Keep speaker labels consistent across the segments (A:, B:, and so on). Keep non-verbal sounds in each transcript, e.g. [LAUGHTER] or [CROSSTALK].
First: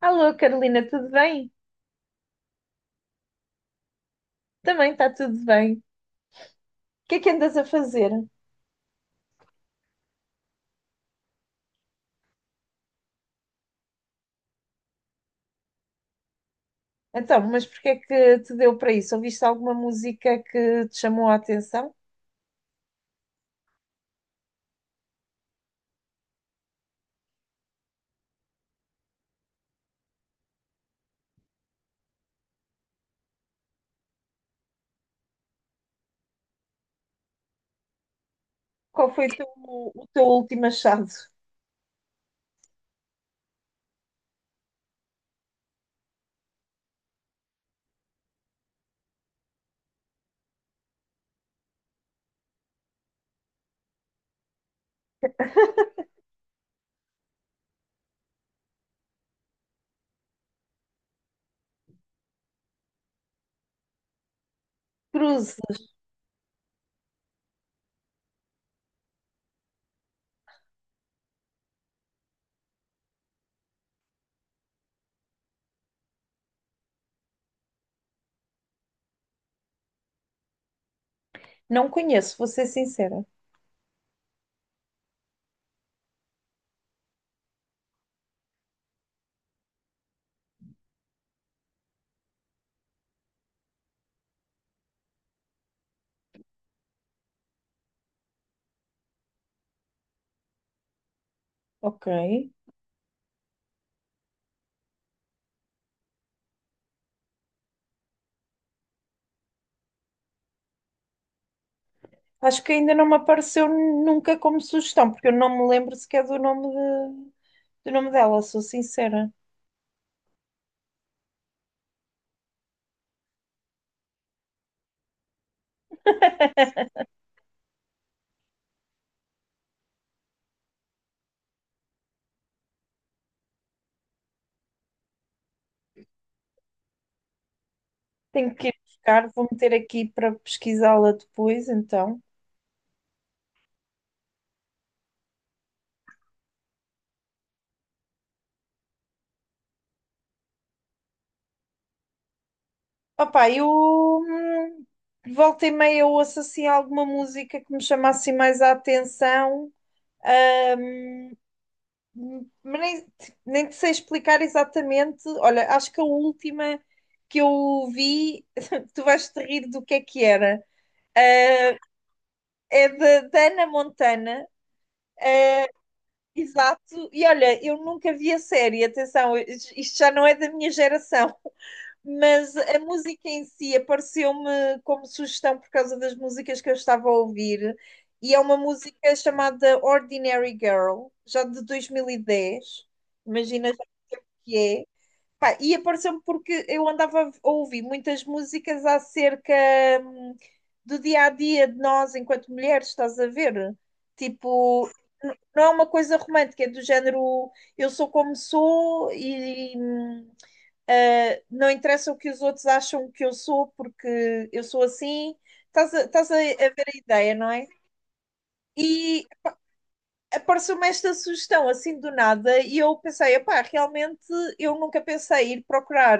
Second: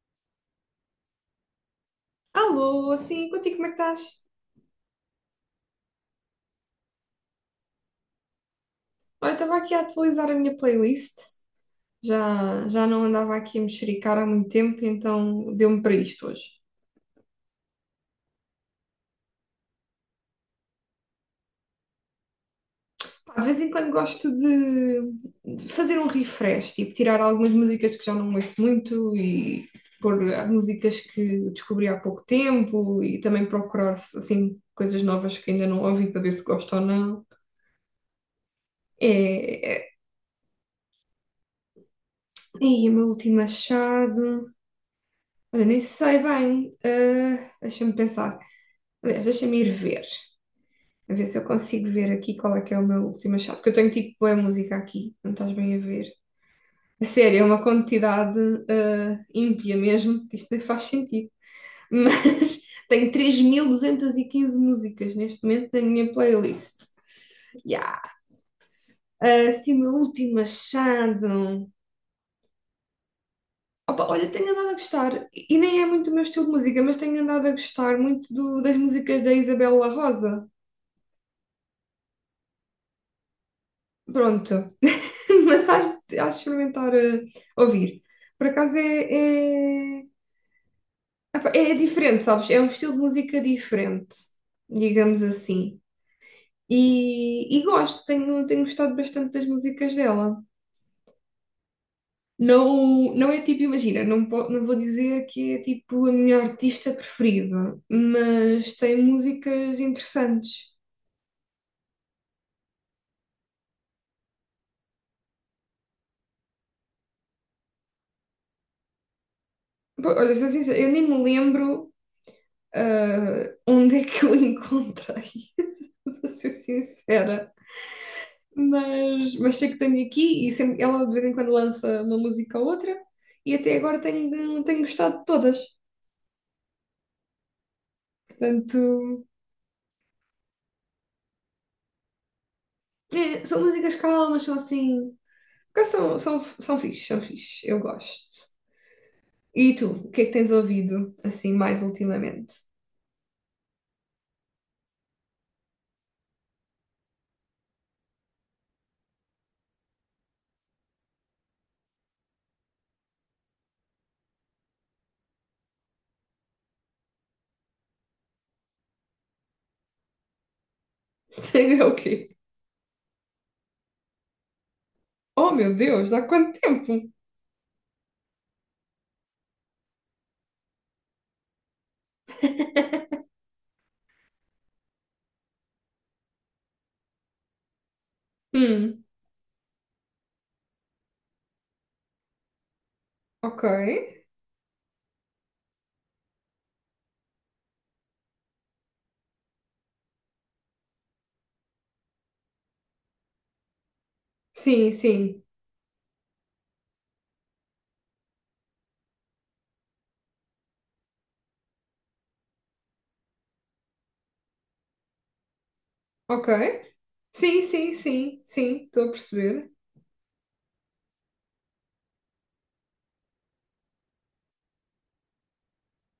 A: Alô, Carolina, tudo bem?
B: Alô, assim, contigo, como é que estás?
A: Também está tudo bem. O que é que andas a fazer?
B: Olha, estava aqui a atualizar a minha playlist. Já não andava aqui a mexericar há muito tempo, então deu-me para isto hoje.
A: Então, mas porquê é que te deu para isso? Ouviste alguma música que te chamou a atenção?
B: Pá, de vez em quando gosto de fazer um refresh, tipo tirar algumas músicas que já não ouço muito e pôr músicas que descobri há pouco tempo e também procurar assim coisas novas que ainda não ouvi para ver se gosto ou não. É,
A: Qual foi o teu,
B: é...
A: o teu último achado?
B: E o meu último achado. Olha, nem sei bem. Deixa-me pensar. Aliás, deixa-me ir ver, a ver se eu consigo ver aqui qual é que é o meu último achado, porque eu tenho tipo boa música aqui, não estás bem a ver.
A: [LAUGHS]
B: A sério, é uma quantidade ímpia mesmo, que isto nem faz sentido. Mas [LAUGHS] tenho 3.215 músicas neste
A: Cruzes.
B: momento na minha playlist. Yeah. Assim, o meu último achado. Opa, olha, tenho andado a gostar, e nem é muito o meu estilo de música, mas tenho andado a gostar muito das músicas da Isabel La Rosa.
A: Não conheço, vou ser sincera.
B: Pronto. [LAUGHS] Mas acho de hás de experimentar ouvir. Por acaso epá, é diferente, sabes? É um estilo de música diferente, digamos assim. E gosto, tenho gostado bastante das músicas dela.
A: Ok.
B: Não, não é tipo, imagina, não, não vou dizer que é tipo a minha artista preferida, mas tem músicas interessantes.
A: Acho que ainda não me apareceu nunca como sugestão, porque eu não me lembro sequer do nome, do nome dela, sou sincera.
B: Pô, olha, sou sincera, eu nem me lembro onde é que eu [LAUGHS] encontrei, [LAUGHS] vou ser sincera. Mas sei que tenho aqui e sempre- ela de vez em quando lança uma música ou outra e até agora tenho gostado de todas.
A: Tenho que ir
B: Portanto,
A: buscar, vou meter aqui para pesquisá-la depois, então.
B: são músicas calmas, são assim. Porque são fixe, são fixe, eu gosto. E tu, o que é que tens ouvido assim mais ultimamente?
A: Opa, eu volta e meia eu ouço assim alguma música que me chama assim mais a atenção, mas nem te sei explicar exatamente. Olha, acho que a última que eu vi, [LAUGHS] tu vais te rir do que é que era.
B: [LAUGHS]
A: Eh,
B: É o quê?
A: É da Hannah Montana,
B: Oh meu Deus, há quanto tempo?
A: exato. E olha, eu nunca vi a série, atenção, isto já não é da minha geração. Mas a música em si apareceu-me como sugestão por causa das músicas que eu estava a ouvir, e é uma
B: Hum,
A: música chamada Ordinary Girl, já de 2010,
B: ok.
A: imagina, já que é. Pá, e apareceu-me porque eu andava a ouvir muitas músicas acerca hum, do dia a dia de nós enquanto mulheres, estás a ver? Tipo,
B: Sim, sim,
A: não é uma coisa romântica, é do género eu sou como sou e, não interessa o que os outros acham que eu sou, porque eu sou assim. Estás a
B: ok.
A: ver a ideia, não
B: Sim,
A: é?
B: sim, sim, sim, estou a
A: E
B: perceber.
A: apareceu-me esta sugestão assim do nada, e eu pensei: epá, realmente eu nunca pensei ir procurar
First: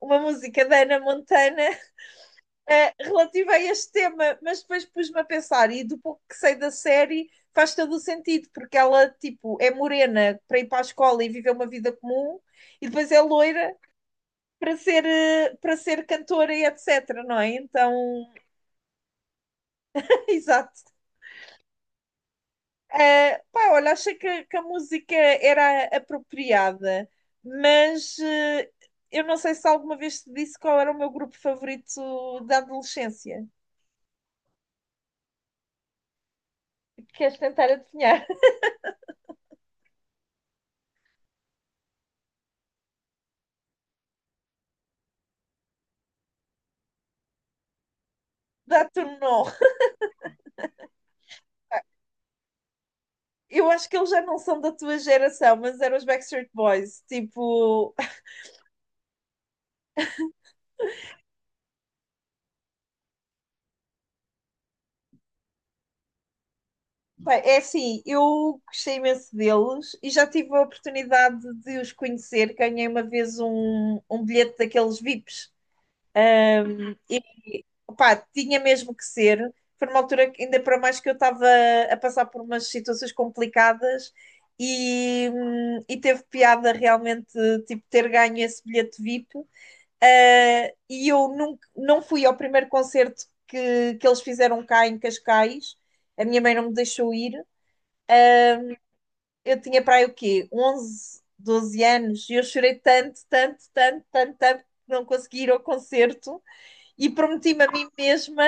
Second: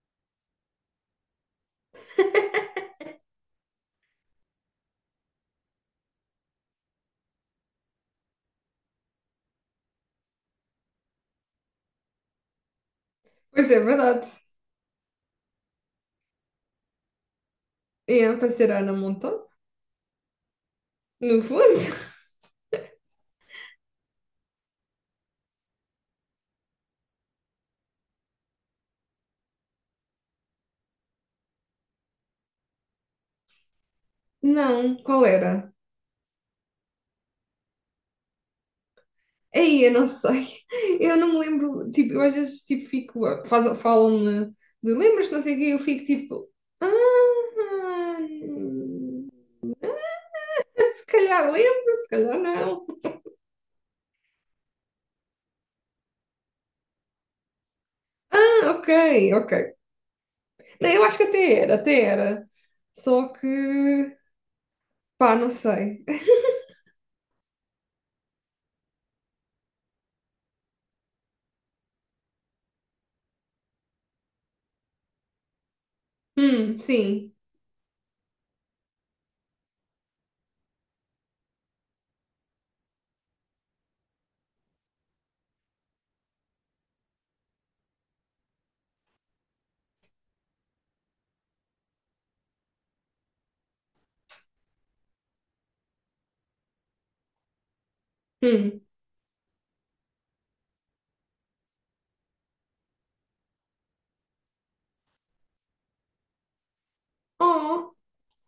A: uma música da Ana Montana relativa a este tema, mas depois pus-me a pensar, e do pouco que sei da série, faz todo o sentido, porque ela, tipo, é morena para ir para a escola e viver uma vida comum, e depois é
B: Pois
A: loira
B: é, verdade.
A: para ser cantora e etc, não é? Então,
B: É para ser Ana Montão,
A: [LAUGHS] exato.
B: no fundo. [LAUGHS]
A: Eh, pá, olha, achei que a música era apropriada, mas eu não sei se alguma vez te disse qual era o meu grupo favorito da adolescência.
B: Não, qual era?
A: Queres tentar adivinhar? [LAUGHS]
B: Aí, eu não sei. Eu não me lembro. Tipo, eu às vezes tipo, fico. Falam-me de lembras, não sei o quê, eu fico tipo. Ah,
A: Dá-te um nó.
B: se calhar lembro, se calhar não.
A: Eu acho que eles já não são da tua geração, mas eram os Backstreet Boys. Tipo,
B: Ah, ok, ok. Não, eu acho que até era, até era. Só que. Pá, não sei.
A: pá, é assim, eu gostei imenso deles e já tive a oportunidade de os conhecer. Ganhei uma vez um bilhete daqueles VIPs e
B: Sim.
A: pá, tinha mesmo que ser. Foi uma altura que, ainda para mais que eu estava a passar por umas situações complicadas e teve piada realmente, tipo, ter ganho esse bilhete VIP. Ah, e eu nunca, não fui ao primeiro concerto que eles fizeram cá em Cascais, a minha mãe não me deixou ir.
B: Hum.
A: Eu tinha para aí o quê? 11, 12 anos, e eu chorei tanto, tanto, tanto, tanto, tanto que não consegui ir ao concerto e prometi-me a mim
B: Oh.
A: mesma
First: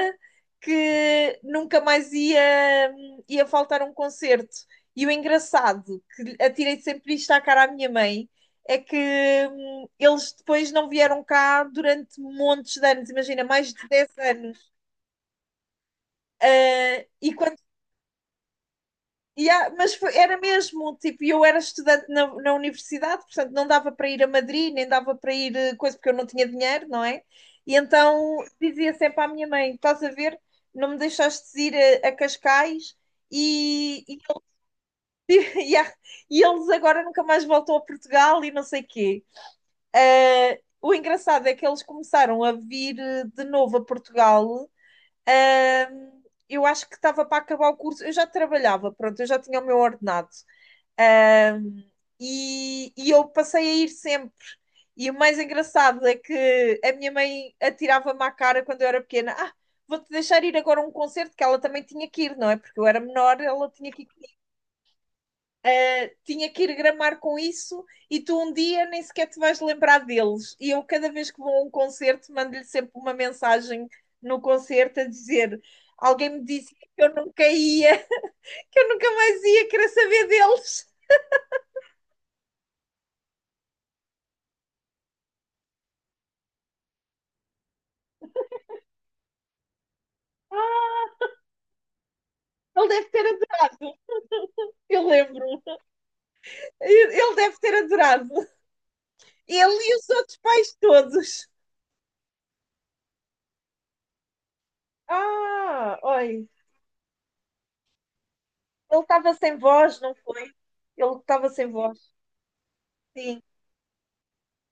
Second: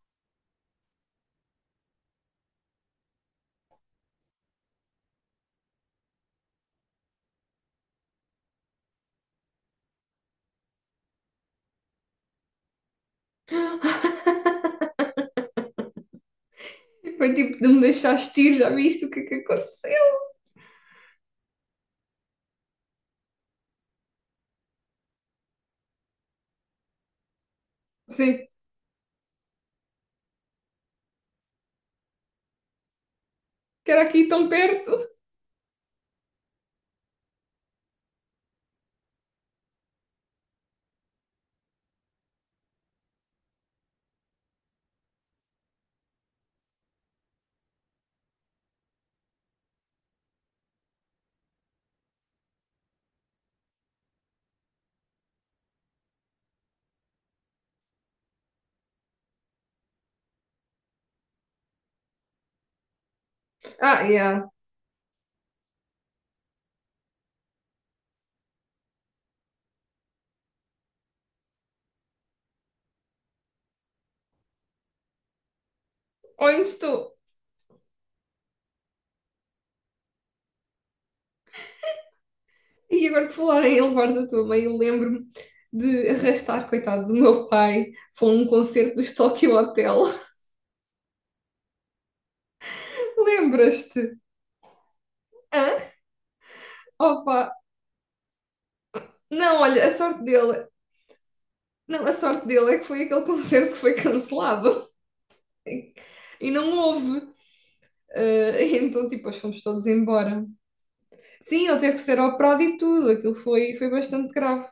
A: que nunca mais ia faltar a um concerto. E o engraçado, que atirei sempre isto à cara à minha mãe, é que eles depois não vieram cá durante montes de anos, imagina, mais de 10 anos.
B: [LAUGHS]
A: Ah,
B: Foi
A: e
B: tipo
A: quando.
B: de me deixar ir, já viste o que é que
A: E há- mas
B: aconteceu?
A: foi- era mesmo, tipo, eu era estudante na universidade, portanto não dava para ir a Madrid, nem dava para ir coisa, porque eu não tinha dinheiro, não é? E então
B: Sim,
A: dizia sempre à minha mãe: estás a ver, não me deixaste ir a Cascais
B: que era
A: e,
B: aqui tão perto.
A: [LAUGHS] e há- e eles agora nunca mais voltam a Portugal e não sei quê. Ah, o engraçado é que eles começaram a vir de novo a Portugal. Ah, eu acho que estava para acabar o curso, eu já trabalhava, pronto, eu já tinha o meu ordenado. Um, e eu passei a ir sempre. E o mais engraçado é que a minha mãe atirava-me à cara quando eu era pequena: ah, vou-te deixar ir agora a um concerto que ela também tinha que ir, não é? Porque eu era menor, ela tinha
B: Ah,
A: que,
B: yeah.
A: tinha que ir gramar com isso, e tu um dia nem sequer te vais lembrar deles. E eu, cada vez que vou a um concerto, mando-lhe sempre uma mensagem no concerto a dizer: alguém me
B: Onde
A: disse que
B: estou?
A: eu nunca ia, [LAUGHS] que eu nunca mais ia querer saber deles.
B: E agora que falar em levar da tua mãe, eu lembro-me de arrastar, coitado, do meu pai para um concerto do Tokyo Hotel.
A: Ah, ele deve
B: [LAUGHS]
A: ter adorado.
B: Lembras-te?
A: Eu lembro.
B: Hã?
A: Ele
B: Opa!
A: deve ter adorado.
B: Não, olha,
A: Ele
B: a
A: e os
B: sorte
A: outros
B: dele.
A: pais todos.
B: Não, a sorte dele é que foi aquele concerto que foi cancelado. [LAUGHS]
A: Ah, oi.
B: E não houve. Ah, [LAUGHS]
A: Ele
B: então, tipo,
A: estava
B: nós
A: sem
B: fomos todos
A: voz, não foi?
B: embora.
A: Ele estava
B: Sim,
A: sem
B: ele teve que
A: voz.
B: ser operado e tudo. Aquilo
A: Sim,
B: foi bastante grave.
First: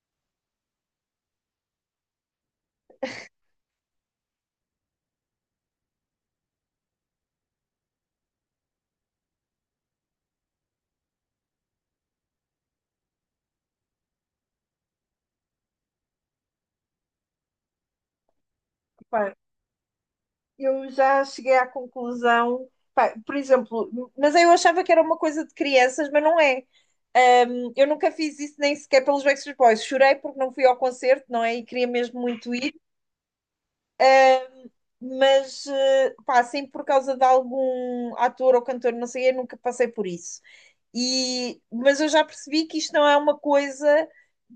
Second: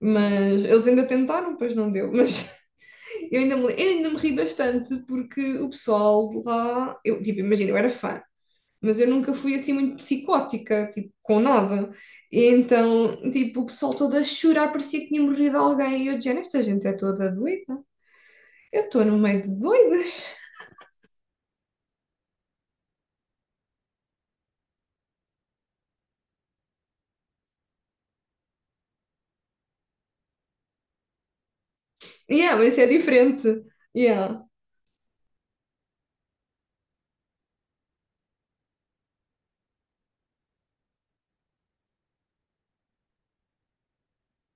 B: Mas eles ainda tentaram, pois não deu. Mas [LAUGHS] Eu ainda me ri bastante porque o pessoal de lá, eu, tipo, imagina, eu era fã, mas eu nunca fui assim muito psicótica, tipo, com nada. E então, tipo, o pessoal todo a chorar, parecia que tinha morrido alguém. E eu dizia, esta gente é toda doida. Eu estou no
A: pá.
B: meio de doidas. [LAUGHS]
A: Eu já cheguei à conclusão. Pá, por exemplo, mas eu achava que era uma coisa de crianças, mas não é. Eu nunca fiz isso nem sequer pelos Backstreet Boys. Chorei porque não fui ao concerto, não é? E queria mesmo muito
B: Yeah, mas
A: ir,
B: isso é diferente. Yeah.
A: mas eh, pá, assim por causa de algum ator ou cantor, não sei, eu nunca passei por isso. E, mas eu já percebi que isto não é uma coisa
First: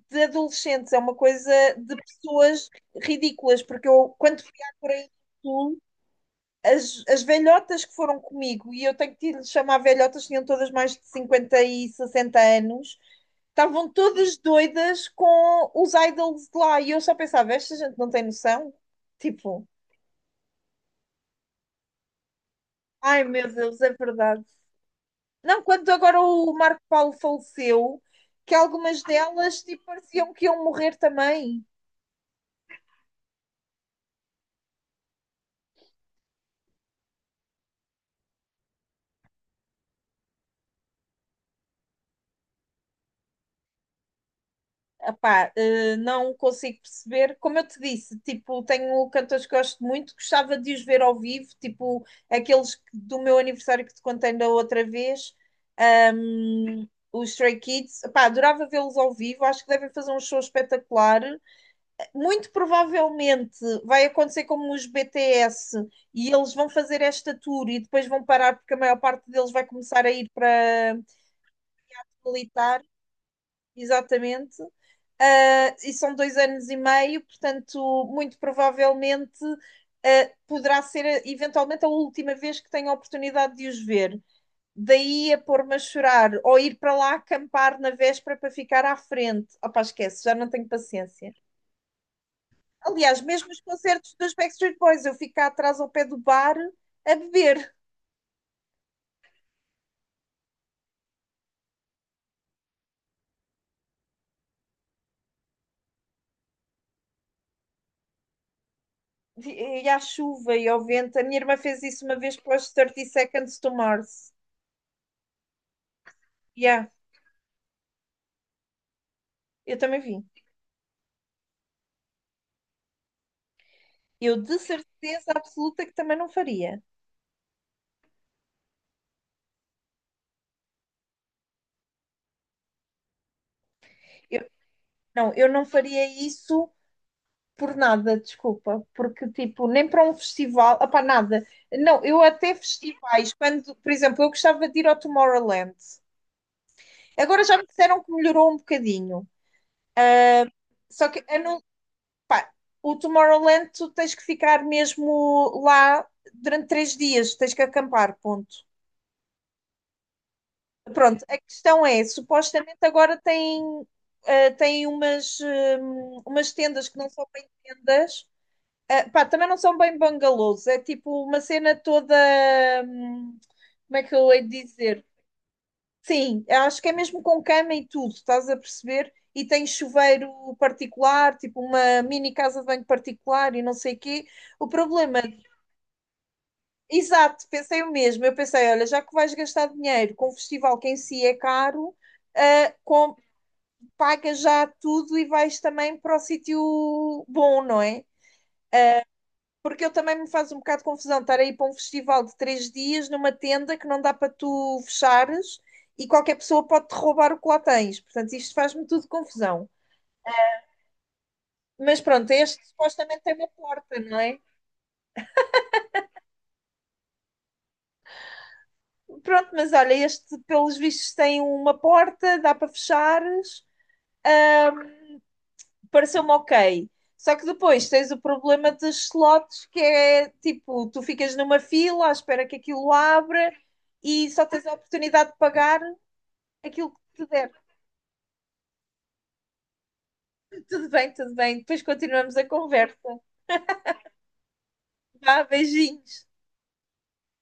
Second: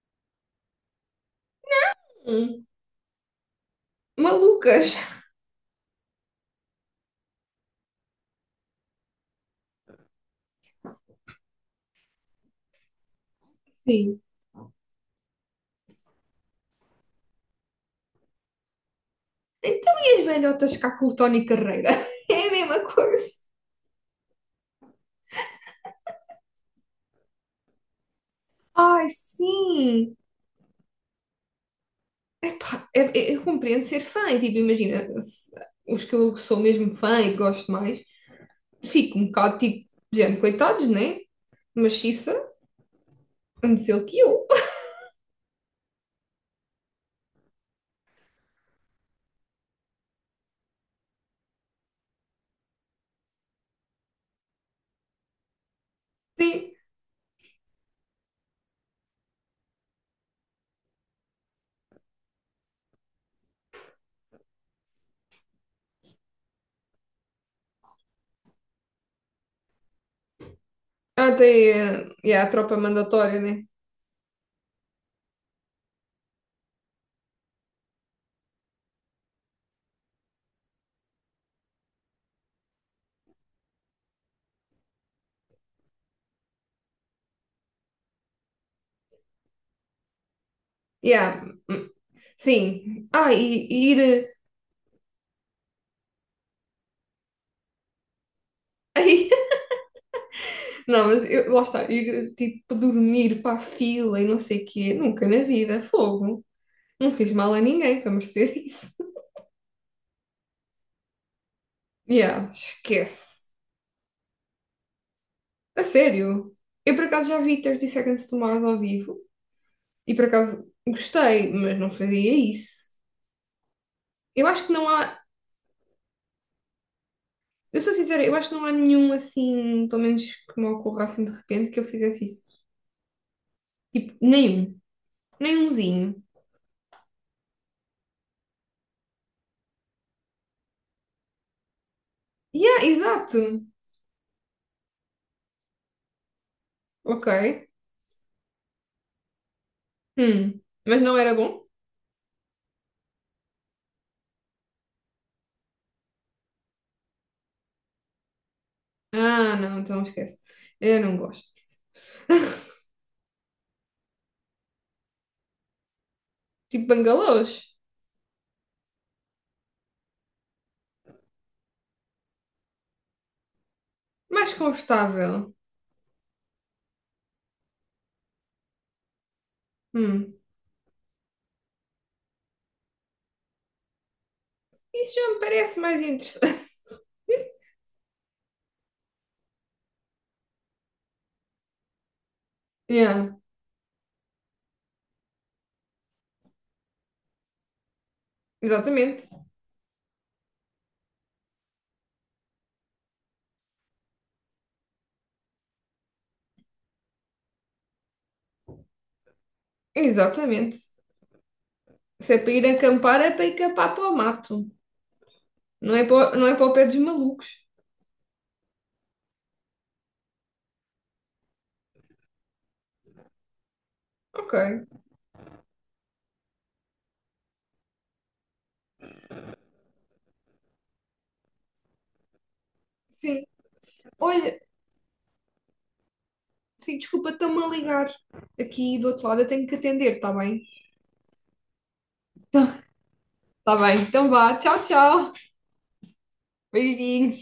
A: de adolescentes, é uma coisa de
B: Hum.
A: pessoas ridículas, porque eu, quando fui à
B: Malucas.
A: Coreia do Sul, as velhotas que foram comigo, e eu tenho que lhes chamar velhotas, tinham todas mais de 50 e 60 anos, estavam
B: Sim.
A: todas doidas com os idols de lá, e eu só pensava, esta gente não tem noção? Tipo,
B: Então, e as velhotas cá com o Tony Carreira? [LAUGHS] É a mesma
A: ai
B: coisa.
A: meu Deus, é verdade. Não, quando agora o Marco Paulo faleceu, que algumas
B: Ai,
A: delas, tipo,
B: sim.
A: pareciam que iam morrer também.
B: Epá, eu compreendo ser fã, e, tipo, imagina, os que eu sou mesmo fã e que gosto mais, fico um bocado tipo, de género, coitados, né? Maciça, antes ele que eu.
A: Epá, não consigo perceber. Como eu te disse, tipo, tenho cantores que gosto muito, gostava de os ver ao vivo, tipo aqueles do meu aniversário que te contei da outra vez,
B: Sim,
A: ahm, os Stray Kids. Epá, adorava vê-los ao vivo, acho que devem fazer um show espetacular. Muito provavelmente vai acontecer como os BTS, e eles vão fazer esta tour e depois vão parar porque a maior parte deles vai começar a ir para
B: até yeah, a tropa
A: militar,
B: mandatória, né?
A: exatamente. E são 2 anos e meio, portanto, muito provavelmente poderá ser eventualmente a última vez que tenho a oportunidade de os ver. Daí a pôr-me a chorar ou ir para lá acampar na véspera para ficar à frente. Opá, esquece, já não tenho paciência.
B: Yeah, hum, sim.
A: Aliás,
B: Ah, e,
A: mesmo os
B: e ir.
A: concertos dos Backstreet Boys, eu fico cá atrás ao pé do bar a beber.
B: [LAUGHS] Ai, não, mas eu, lá está, ir tipo dormir para a fila e não sei o quê, nunca na vida, fogo. Não fiz mal a ninguém para merecer isso. [LAUGHS]
A: E à chuva e ao vento. A minha irmã fez isso uma vez
B: Yeah,
A: para os 30
B: esquece.
A: Seconds to Mars.
B: A sério?
A: Yeah,
B: Eu por acaso já vi 30 Seconds to Mars ao vivo
A: eu também
B: e
A: vi.
B: por acaso gostei, mas não fazia isso.
A: Eu
B: Eu
A: de
B: acho que não há,
A: certeza absoluta que também não faria.
B: eu sou sincera, eu acho que não há nenhum assim, pelo menos que me ocorra assim de repente, que eu fizesse isso. Tipo,
A: Eu-
B: nenhum,
A: não, eu não faria
B: nenhumzinho.
A: isso por nada, desculpa. Porque, tipo, nem para um festival, opá, nada. Não, eu até
B: Yeah,
A: festivais,
B: exato.
A: quando, por exemplo, eu gostava de ir ao Tomorrowland.
B: Ok.
A: Agora já me disseram que melhorou um bocadinho.
B: Hum. Mas
A: Só
B: não
A: que
B: era
A: a não.
B: bom?
A: Pá, o Tomorrowland tu tens que ficar mesmo lá durante 3 dias, tens que acampar, ponto.
B: Ah, não, então esquece. Eu não
A: Pronto, a
B: gosto disso.
A: questão é,
B: [LAUGHS]
A: supostamente agora tem umas
B: Tipo
A: tendas que não são bem
B: bangalôs.
A: tendas. Eh, pá, também não são bem bangalôs, é tipo uma cena toda, hum, como é que eu hei de
B: Mais
A: dizer?
B: confortável.
A: Sim, acho que é mesmo com cama e tudo, estás a perceber? E tem chuveiro
B: Hum.
A: particular, tipo uma mini casa de banho particular e não sei o quê. O
B: Isso
A: problema.
B: já me parece mais interessante. [LAUGHS]
A: Exato, pensei o mesmo. Eu pensei, olha, já que vais gastar dinheiro com um festival que em si é caro, ah,
B: Yeah,
A: paga já tudo e vais também para o sítio bom, não é?
B: exatamente.
A: Porque eu também me faz um bocado de confusão estar aí para um festival de 3 dias numa tenda que não dá para tu fechares, e qualquer pessoa pode-te roubar o que lá tens. Portanto, isto faz-me tudo confusão.
B: Exatamente.
A: Mas pronto,
B: Se é para
A: este
B: ir acampar,
A: supostamente
B: é
A: tem
B: para
A: uma
B: ir acampar
A: porta,
B: para o
A: não é?
B: mato. Não é para o pé dos malucos.
A: Pronto, mas olha, este pelos vistos tem uma porta, dá para fechares.
B: Ok.
A: Pareceu-me ok. Só que depois tens o problema dos slots, que é tipo, tu ficas numa fila à espera que aquilo
B: Sim.
A: abra e só
B: Olha,
A: tens a oportunidade de pagar aquilo
B: sim,
A: que te
B: desculpa,
A: der.
B: estão-me a ligar aqui do outro lado. Eu tenho que atender, está bem?
A: Tudo bem, tudo bem. Depois continuamos a conversa.
B: Está bem. Então vá. Tchau, tchau.
A: Vá, beijinhos.
B: Beijinho.